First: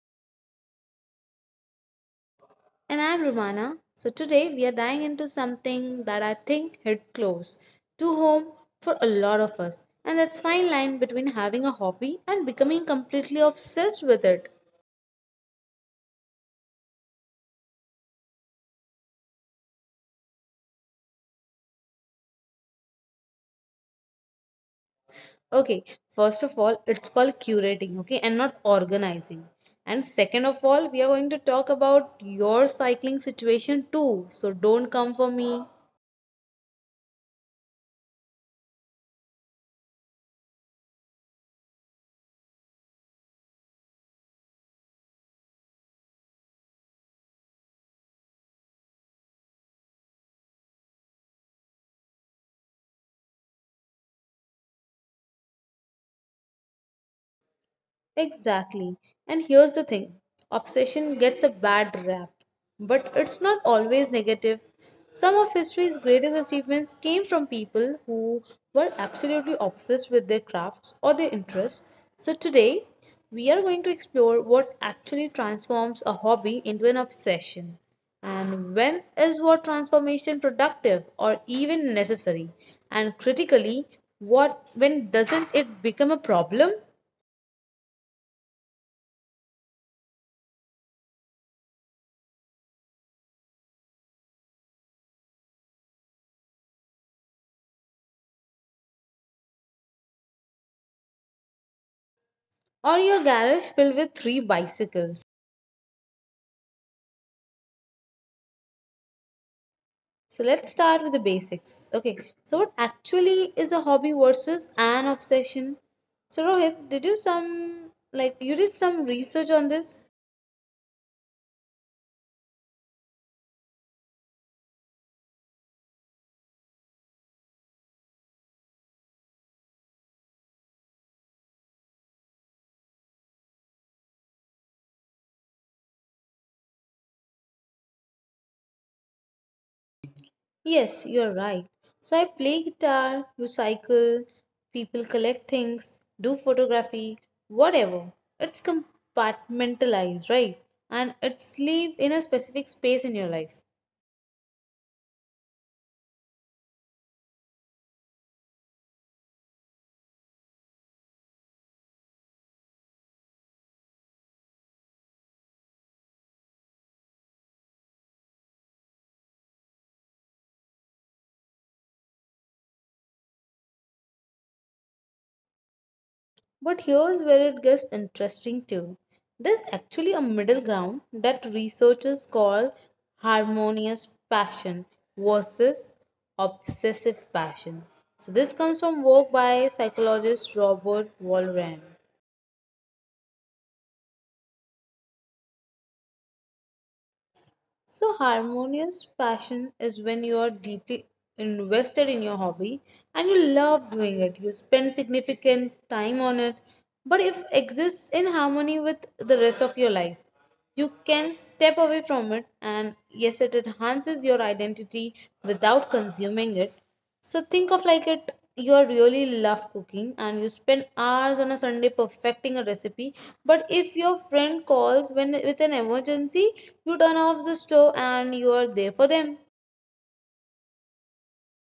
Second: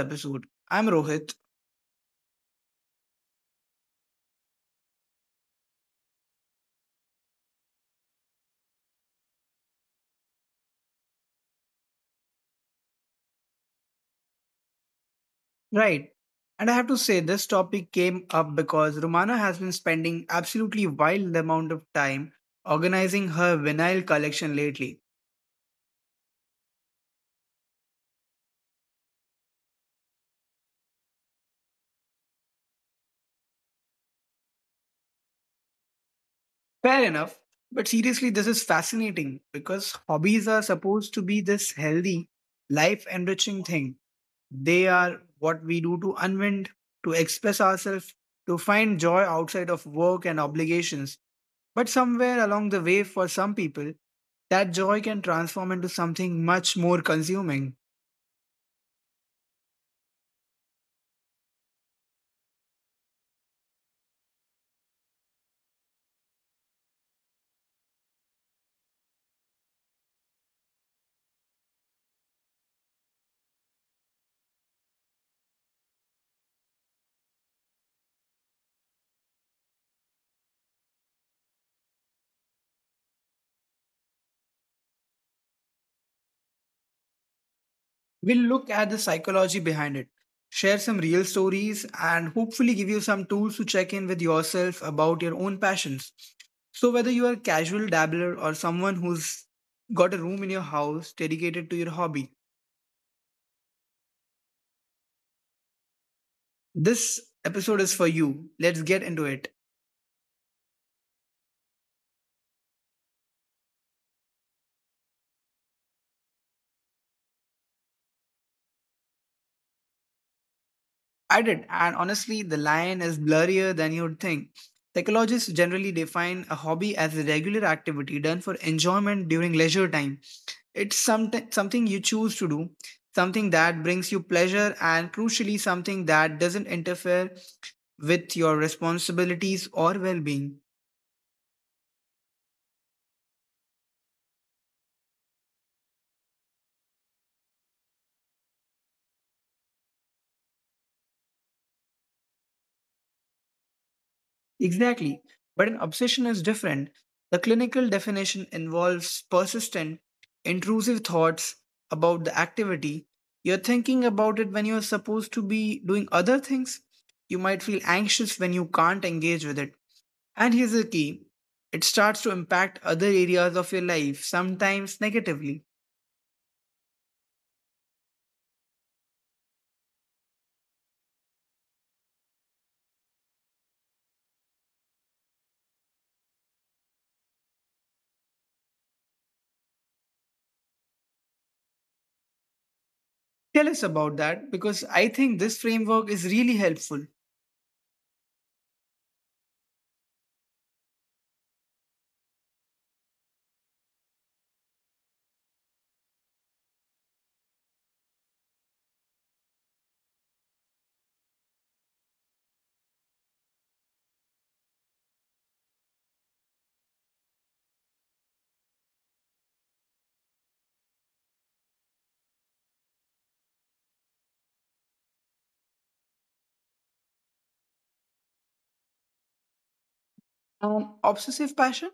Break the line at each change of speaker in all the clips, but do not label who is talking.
episode. I'm Rohit.
And I'm Romana. So today we are diving into something that I think hit close to home for a lot of us. And that's fine line between having a hobby and becoming completely obsessed with it.
Right. And I have to say, this topic came up because Romana has been spending absolutely wild amount of time organizing her vinyl collection lately.
Okay, first of all, it's called curating, okay, and not organizing. And second of all, we are going to talk about your cycling situation too. So don't come for me.
Fair enough. But seriously, this is fascinating because hobbies are supposed to be this healthy, life enriching thing. They are what we do to unwind, to express ourselves, to find joy outside of work and obligations. But somewhere along the way, for some people, that joy can transform into something much more consuming.
Exactly. And here's the thing, obsession gets a bad rap, but it's not always negative. Some of history's greatest achievements came from people who were absolutely obsessed with their crafts or their interests. So today, we are going to explore what actually transforms a hobby into an obsession. And when is what transformation productive or even necessary? And critically, what when doesn't it become a problem?
We'll look at the psychology behind it, share some real stories, and hopefully give you some tools to check in with yourself about your own passions. So, whether you are a casual dabbler or someone who's got a room in your house dedicated to your hobby,
Or your garage filled with three bicycles.
this episode is for you. Let's get into it.
So let's start with the basics. Okay, so what actually is a hobby versus an obsession? So Rohit, did you some like you did some research on this?
I did, and honestly, the line is blurrier than you'd think. Psychologists generally define a hobby as a regular activity done for enjoyment during leisure time. It's something you choose to do, something that brings you pleasure, and crucially, something that doesn't interfere with your responsibilities or well being.
Yes, you're right. So I play guitar, you cycle, people collect things, do photography, whatever. It's compartmentalized, right? And it's live in a specific space in your life.
Exactly. But an obsession is different. The clinical definition involves persistent, intrusive thoughts about the activity. You're thinking about it when you're supposed to be doing other things. You might feel anxious when you can't engage with it. And here's the key, it starts to impact other areas of your life, sometimes negatively.
But here's where it gets interesting too. There's actually a middle ground that researchers call harmonious passion versus obsessive passion. So, this comes from work by psychologist Robert Walrand.
Tell us about that because I think this framework is really helpful.
So, harmonious passion is when you are deeply invested in your hobby and you love doing it. You spend significant time on it, but if exists in harmony with the rest of your life, you can step away from it, and yes, it enhances your identity without consuming it. So think of like it you are really love cooking and you spend hours on a Sunday perfecting a recipe. But if your friend calls when with an emergency, you turn off the stove and you are there for them.
Obsessive passion?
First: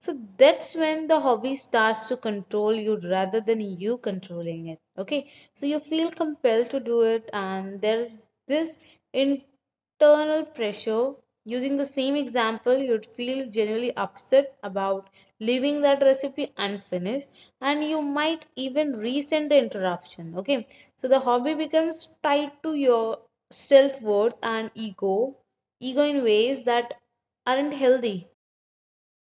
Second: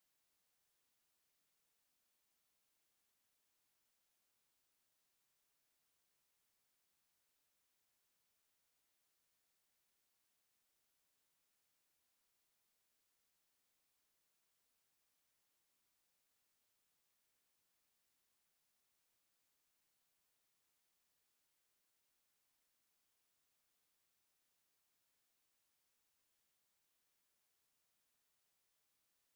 So that's when the hobby starts to control you rather than you controlling it. Okay. So you feel compelled to do it, and there's this internal pressure. Using the same example, you'd feel genuinely upset about leaving that recipe unfinished, and you might even resent the interruption. Okay. So the hobby becomes tied to your self worth and ego in ways that aren't healthy.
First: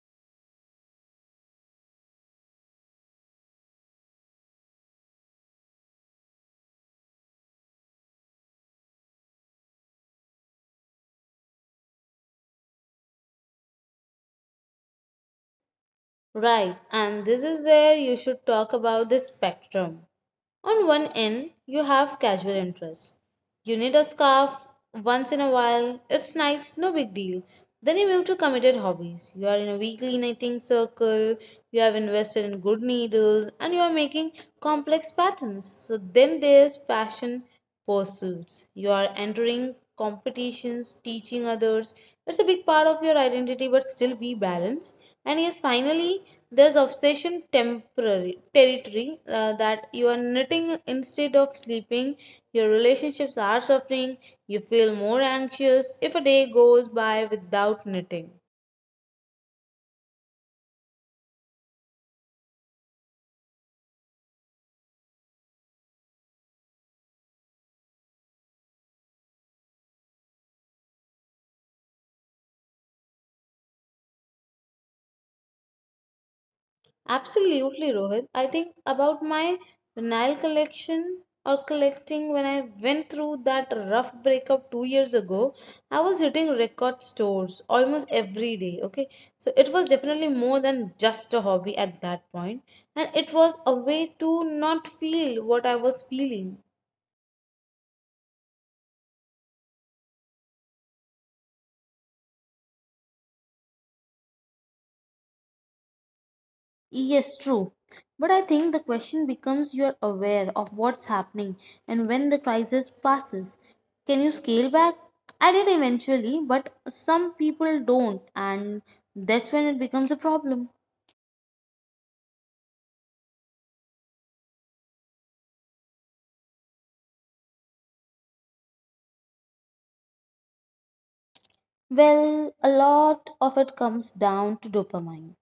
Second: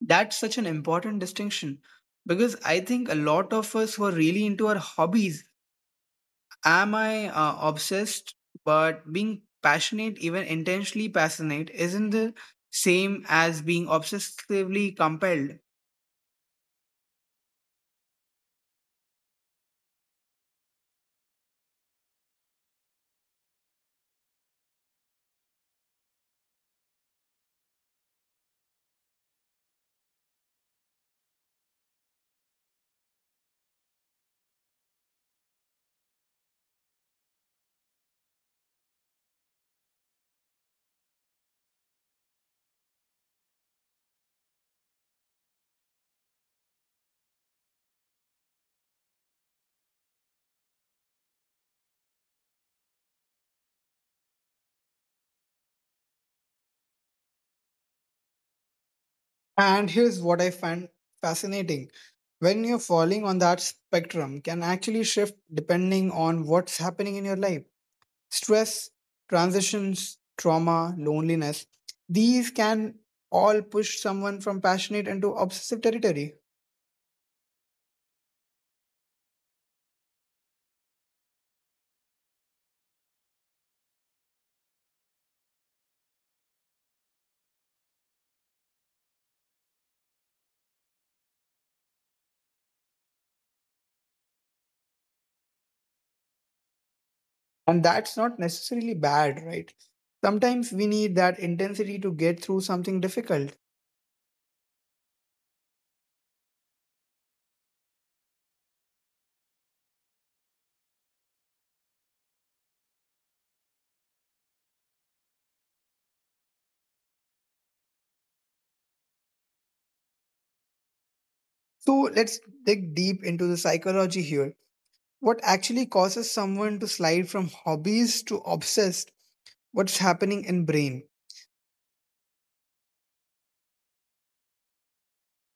That's such an important distinction because I think a lot of us who are really into our hobbies, am I obsessed? But being passionate, even intentionally passionate, isn't the same as being obsessively compelled.
Right, and this is where you should talk about the spectrum. On one end, you have casual interests. You need a scarf once in a while, it's nice, no big deal. Then you move to committed hobbies. You are in a weekly knitting circle, you have invested in good needles, and you are making complex patterns. So then there's passion pursuits. You are entering competitions, teaching others. It's a big part of your identity, but still be balanced. And yes, finally, there's obsession temporary territory that you are knitting instead of sleeping. Your relationships are suffering. You feel more anxious if a day goes by without knitting.
And here's what I find fascinating. When you're falling on that spectrum can actually shift depending on what's happening in your life. Stress, transitions, trauma, loneliness, these can all push someone from passionate into obsessive territory.
Absolutely, Rohit. I think about my Nile collection or collecting when I went through that rough breakup 2 years ago. I was hitting record stores almost every day. Okay, so it was definitely more than just a hobby at that point, and it was a way to not feel what I was feeling.
And that's not necessarily bad, right? Sometimes we need that intensity to get through something difficult.
Yes, true. But I think the question becomes you are aware of what's happening and when the crisis passes. Can you scale back? I did eventually, but some people don't, and that's when it becomes a problem.
So let's dig deep into the psychology here. What actually causes someone to slide from hobbies to obsessed? What's happening in brain?
Well, a lot of it comes down to dopamine,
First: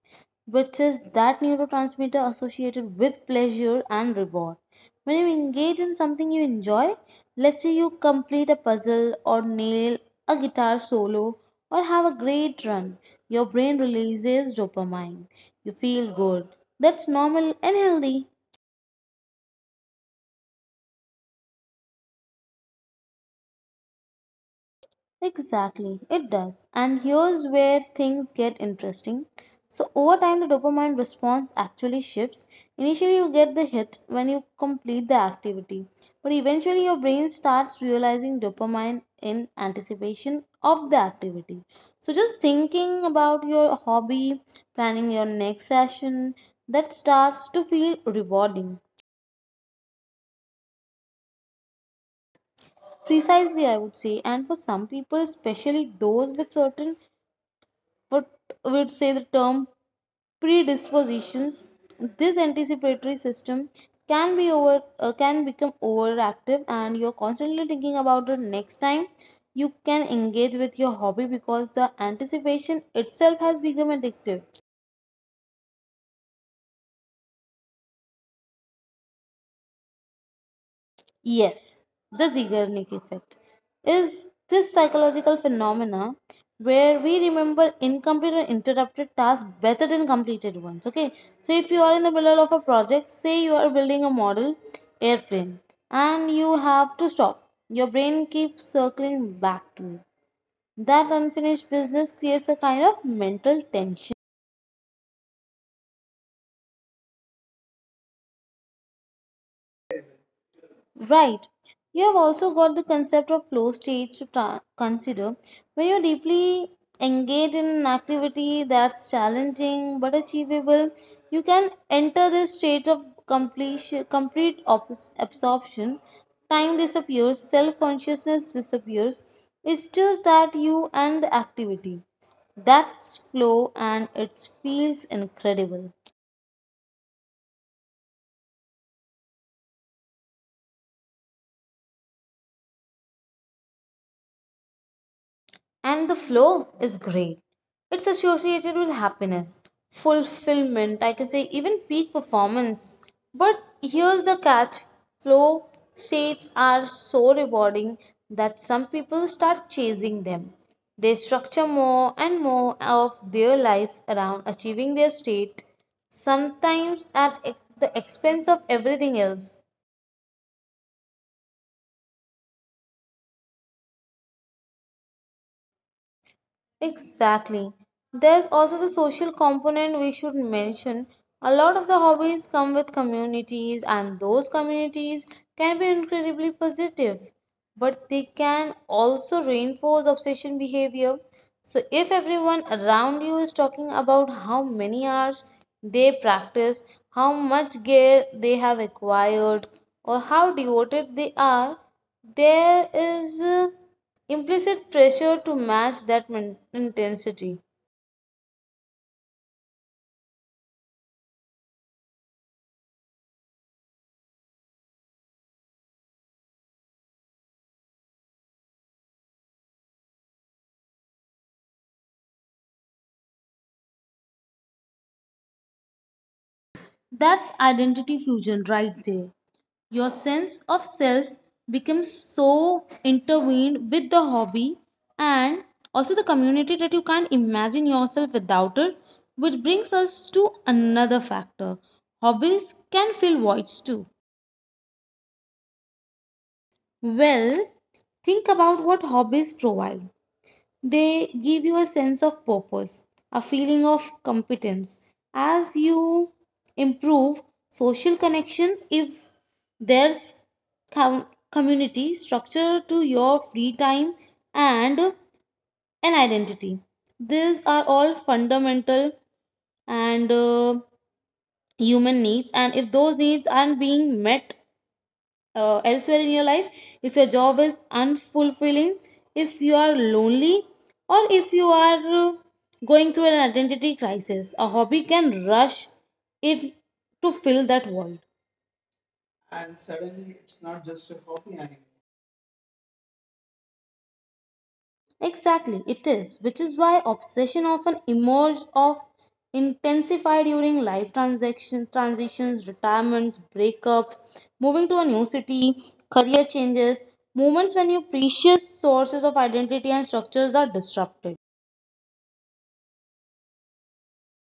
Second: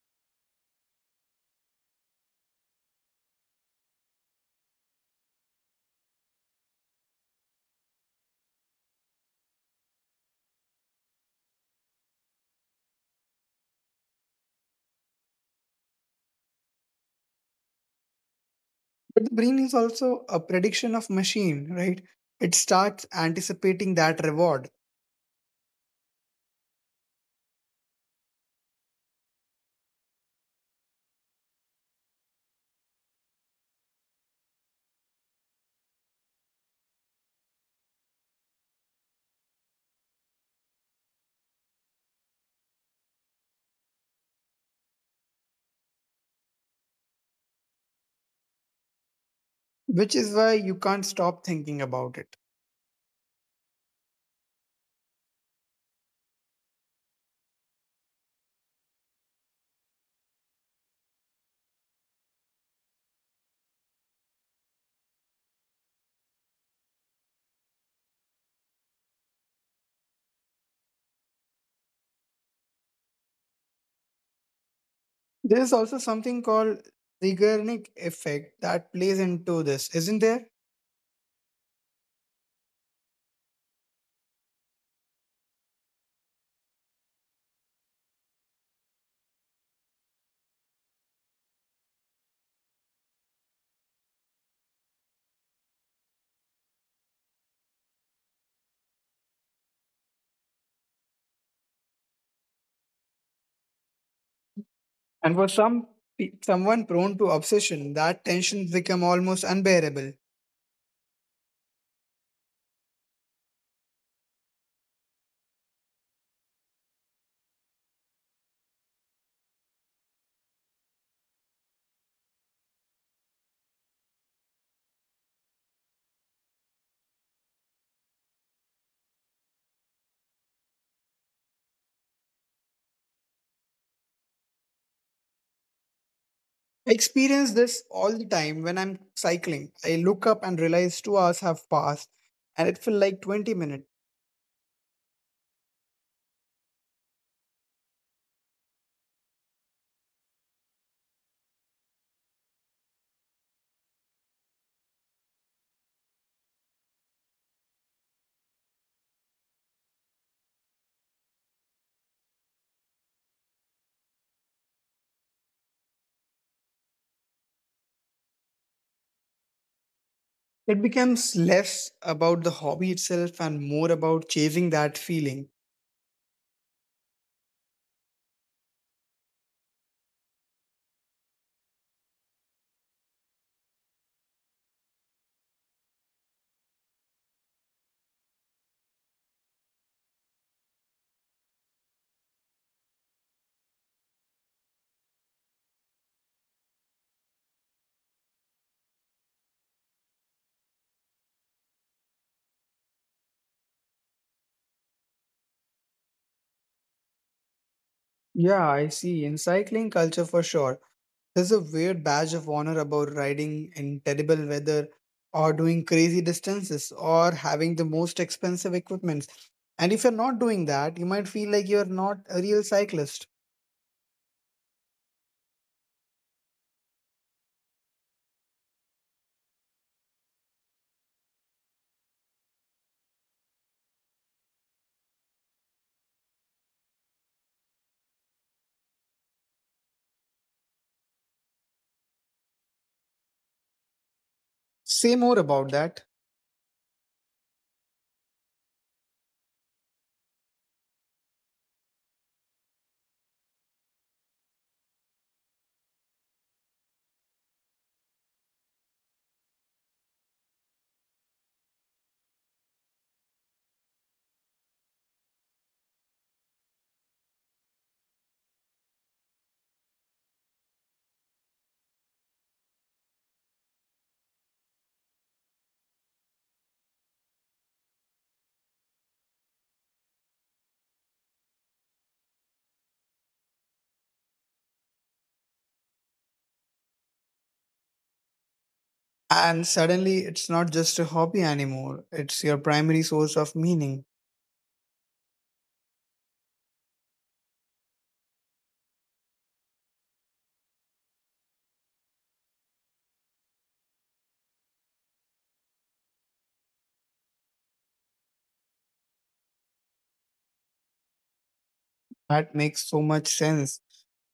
which is that neurotransmitter associated with pleasure and reward. When you engage in something you enjoy, let's say you complete a puzzle or nail a guitar solo or have a great run, your brain releases dopamine. You feel good. That's normal and healthy.
But the brain is also a prediction of machine, right? It starts anticipating that reward,
Exactly, it does. And here's where things get interesting. So, over time, the dopamine response actually shifts. Initially, you get the hit when you complete the activity, but eventually, your brain starts realizing dopamine in anticipation of the activity. So, just thinking about your hobby, planning your next session, that starts to feel rewarding.
which is why you can't stop thinking about it.
Precisely, I would say. And for some people, especially those with certain what we would say the term predispositions. This anticipatory system can become overactive, and you're constantly thinking about the next time you can engage with your hobby because the anticipation itself has become addictive.
There is also something called Zeigarnik effect that plays into this, isn't there?
Yes, the Zeigarnik effect is this psychological phenomena where we remember incomplete or interrupted tasks better than completed ones. Okay, so if you are in the middle of a project, say you are building a model airplane and you have to stop, your brain keeps circling back to you. That unfinished business creates a kind of mental tension.
And for someone prone to obsession, that tensions become almost unbearable.
Right. You have also got the concept of flow stage to consider. When you're deeply engaged in an activity that's challenging but achievable, you can enter this stage of completion, complete absorption. Time disappears, self consciousness disappears. It's just that you and the activity. That's flow and it feels incredible.
I experience this all the time when I'm cycling. I look up and realize 2 hours have passed, and it felt like 20 minutes.
And the flow is great. It's associated with happiness, fulfillment, I can say even peak performance. But here's the catch, flow states are so rewarding that some people start chasing them. They structure more and more of their life around achieving their state, sometimes at the expense of everything else.
It becomes less about the hobby itself and more about chasing that feeling.
Exactly. There's also the social component we should mention. A lot of the hobbies come with communities, and those communities can be incredibly positive, but they can also reinforce obsession behavior. So, if everyone around you is talking about how many hours they practice, how much gear they have acquired, or how devoted they are, there is implicit pressure to match that intensity.
Yeah, I see. In cycling culture for sure, there's a weird badge of honor about riding in terrible weather or doing crazy distances or having the most expensive equipment. And if you're not doing that, you might feel like you're not a real cyclist.
That's identity fusion right there. Your sense of self becomes so intertwined with the hobby and also the community that you can't imagine yourself without it, which brings us to another factor. Hobbies can fill voids too.
Say more about that.
Well, think about what hobbies provide. They give you a sense of purpose, a feeling of competence. As you improve social connection, if there's com- community structure to your free time and an identity. These are all fundamental and human needs, and if those needs aren't being met elsewhere in your life, if your job is unfulfilling, if you are lonely, or if you are uh, going through an identity crisis, a hobby can rush it to fill that void.
And suddenly, it's not just a hobby anymore, it's your primary source of meaning.
Exactly, it is, which is why obsession often emerge of intensify during life transitions, retirements, breakups, moving to a new city, career changes, moments when your precious sources of identity and structures are disrupted.
That makes so much sense.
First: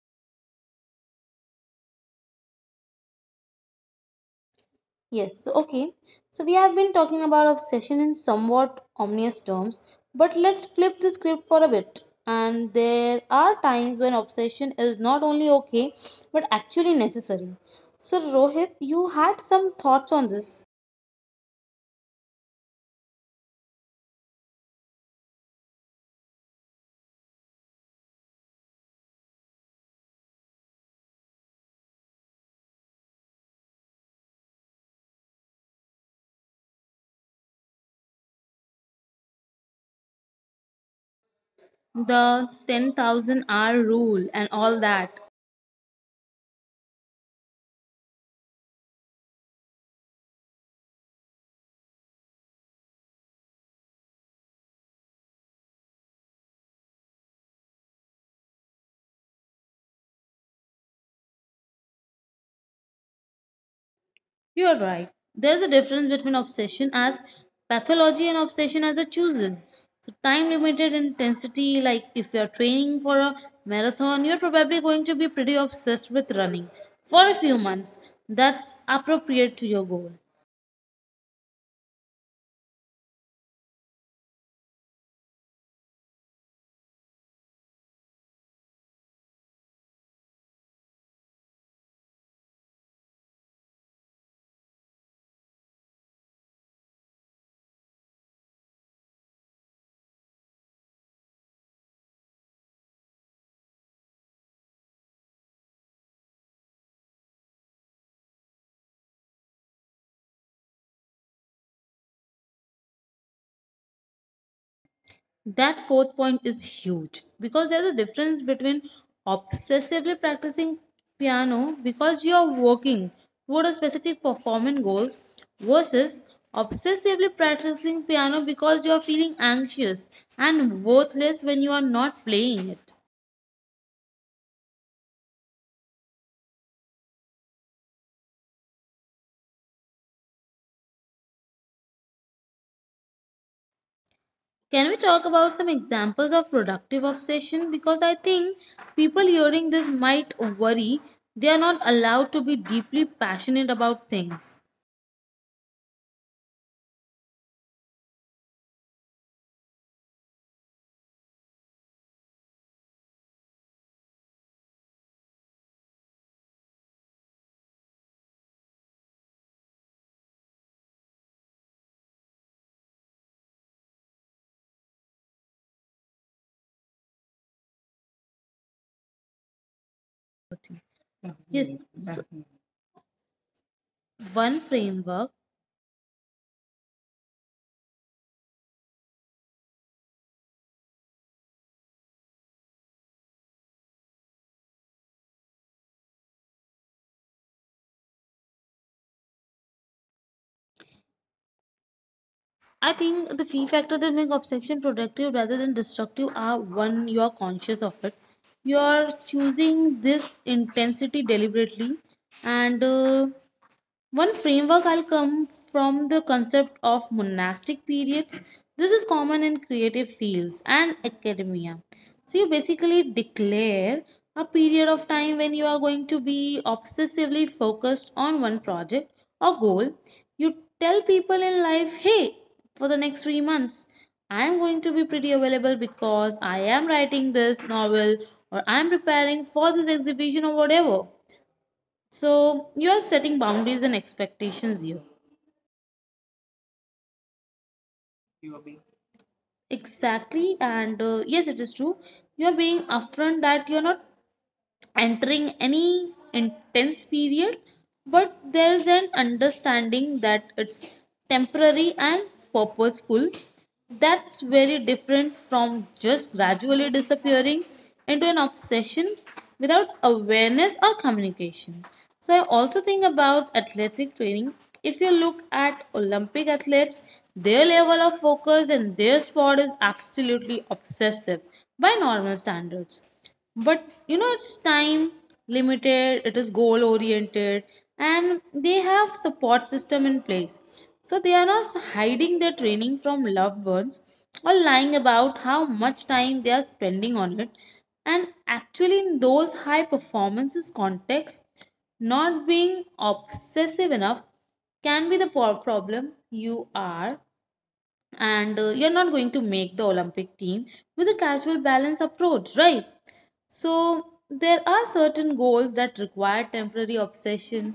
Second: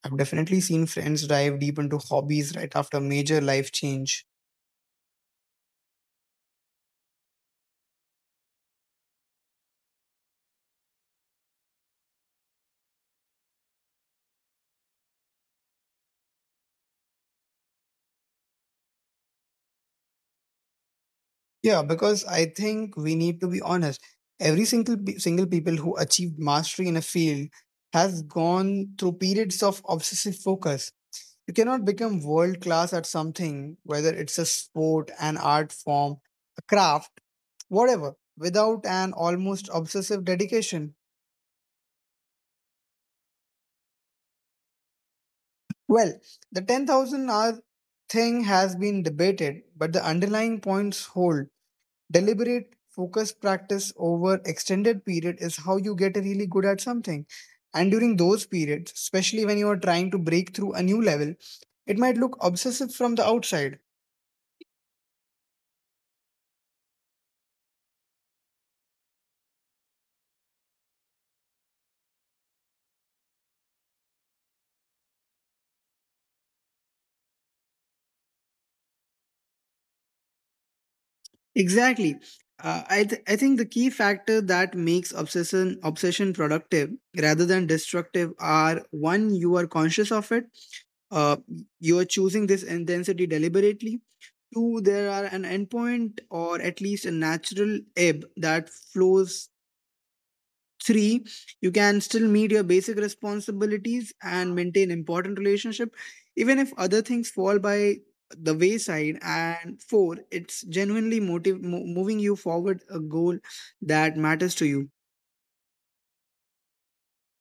I've definitely seen friends dive deep into hobbies right after major life change.
Yes, so okay. So we have been talking about obsession in somewhat ominous terms, but let's flip the script for a bit. And there are times when obsession is not only okay, but actually necessary. So Rohit, you had some thoughts on this.
Yeah, because I think we need to be honest. Single people who achieved mastery in a field has gone through periods of obsessive focus. You cannot become world class at something, whether it's a sport, an art form, a craft, whatever, without an almost obsessive dedication.
The 10,000 hour rule and all that.
Well, the 10,000 hour thing has been debated, but the underlying points hold. Deliberate, focused practice over extended period is how you get really good at something. And during those periods, especially when you are trying to break through a new level, it might look obsessive from the outside.
You are right. There's a difference between obsession as pathology and obsession as a chosen. So, time limited intensity, like if you're training for a marathon, you're probably going to be pretty obsessed with running for a few months. That's appropriate to your goal.
Exactly. I think the key factor that makes obsession productive rather than destructive are one, you are conscious of it, uh, you are choosing this intensity deliberately. Two, there are an endpoint or at least a natural ebb that flows. Three, you can still meet your basic responsibilities and maintain important relationship, even if other things fall by the wayside. And four, it's genuinely moving you forward a goal that matters to you.
That fourth point is huge because there's a difference between obsessively practicing piano because you are working toward a specific performance goals versus obsessively practicing piano because you are feeling anxious and worthless when you are not playing it. Can we talk about some examples of productive obsession? Because I think people hearing this might worry they are not allowed to be deeply passionate about things. Yes, one framework. I think the key factor that make obsession productive rather than destructive are one, you are conscious of it. You are choosing this intensity deliberately and one framework I'll come from the concept of monastic periods. This is common in creative fields and academia. So you basically declare a period of time when you are going to be obsessively focused on one project or goal. You tell people in life, hey, for the next 3 months, I am going to be pretty available because I am writing this novel or I am preparing for this exhibition or whatever. So you are setting boundaries and expectations here. Exactly, and yes, it is true. You are being upfront that you are not entering any intense period, but there's an understanding that it's temporary and purposeful. That's very different from just gradually disappearing into an obsession without awareness or communication. So, I also think about athletic training. If you look at Olympic athletes, their level of focus in their sport is absolutely obsessive by normal standards, but you know it's time limited, it is goal oriented, and they have support system in place, so they are not hiding their training from loved ones or lying about how much time they are spending on it. And actually, in those high performances context, not being obsessive enough can be the problem you are and you're not going to make the Olympic team with a casual balance approach, right? So there are certain goals that require temporary obsession,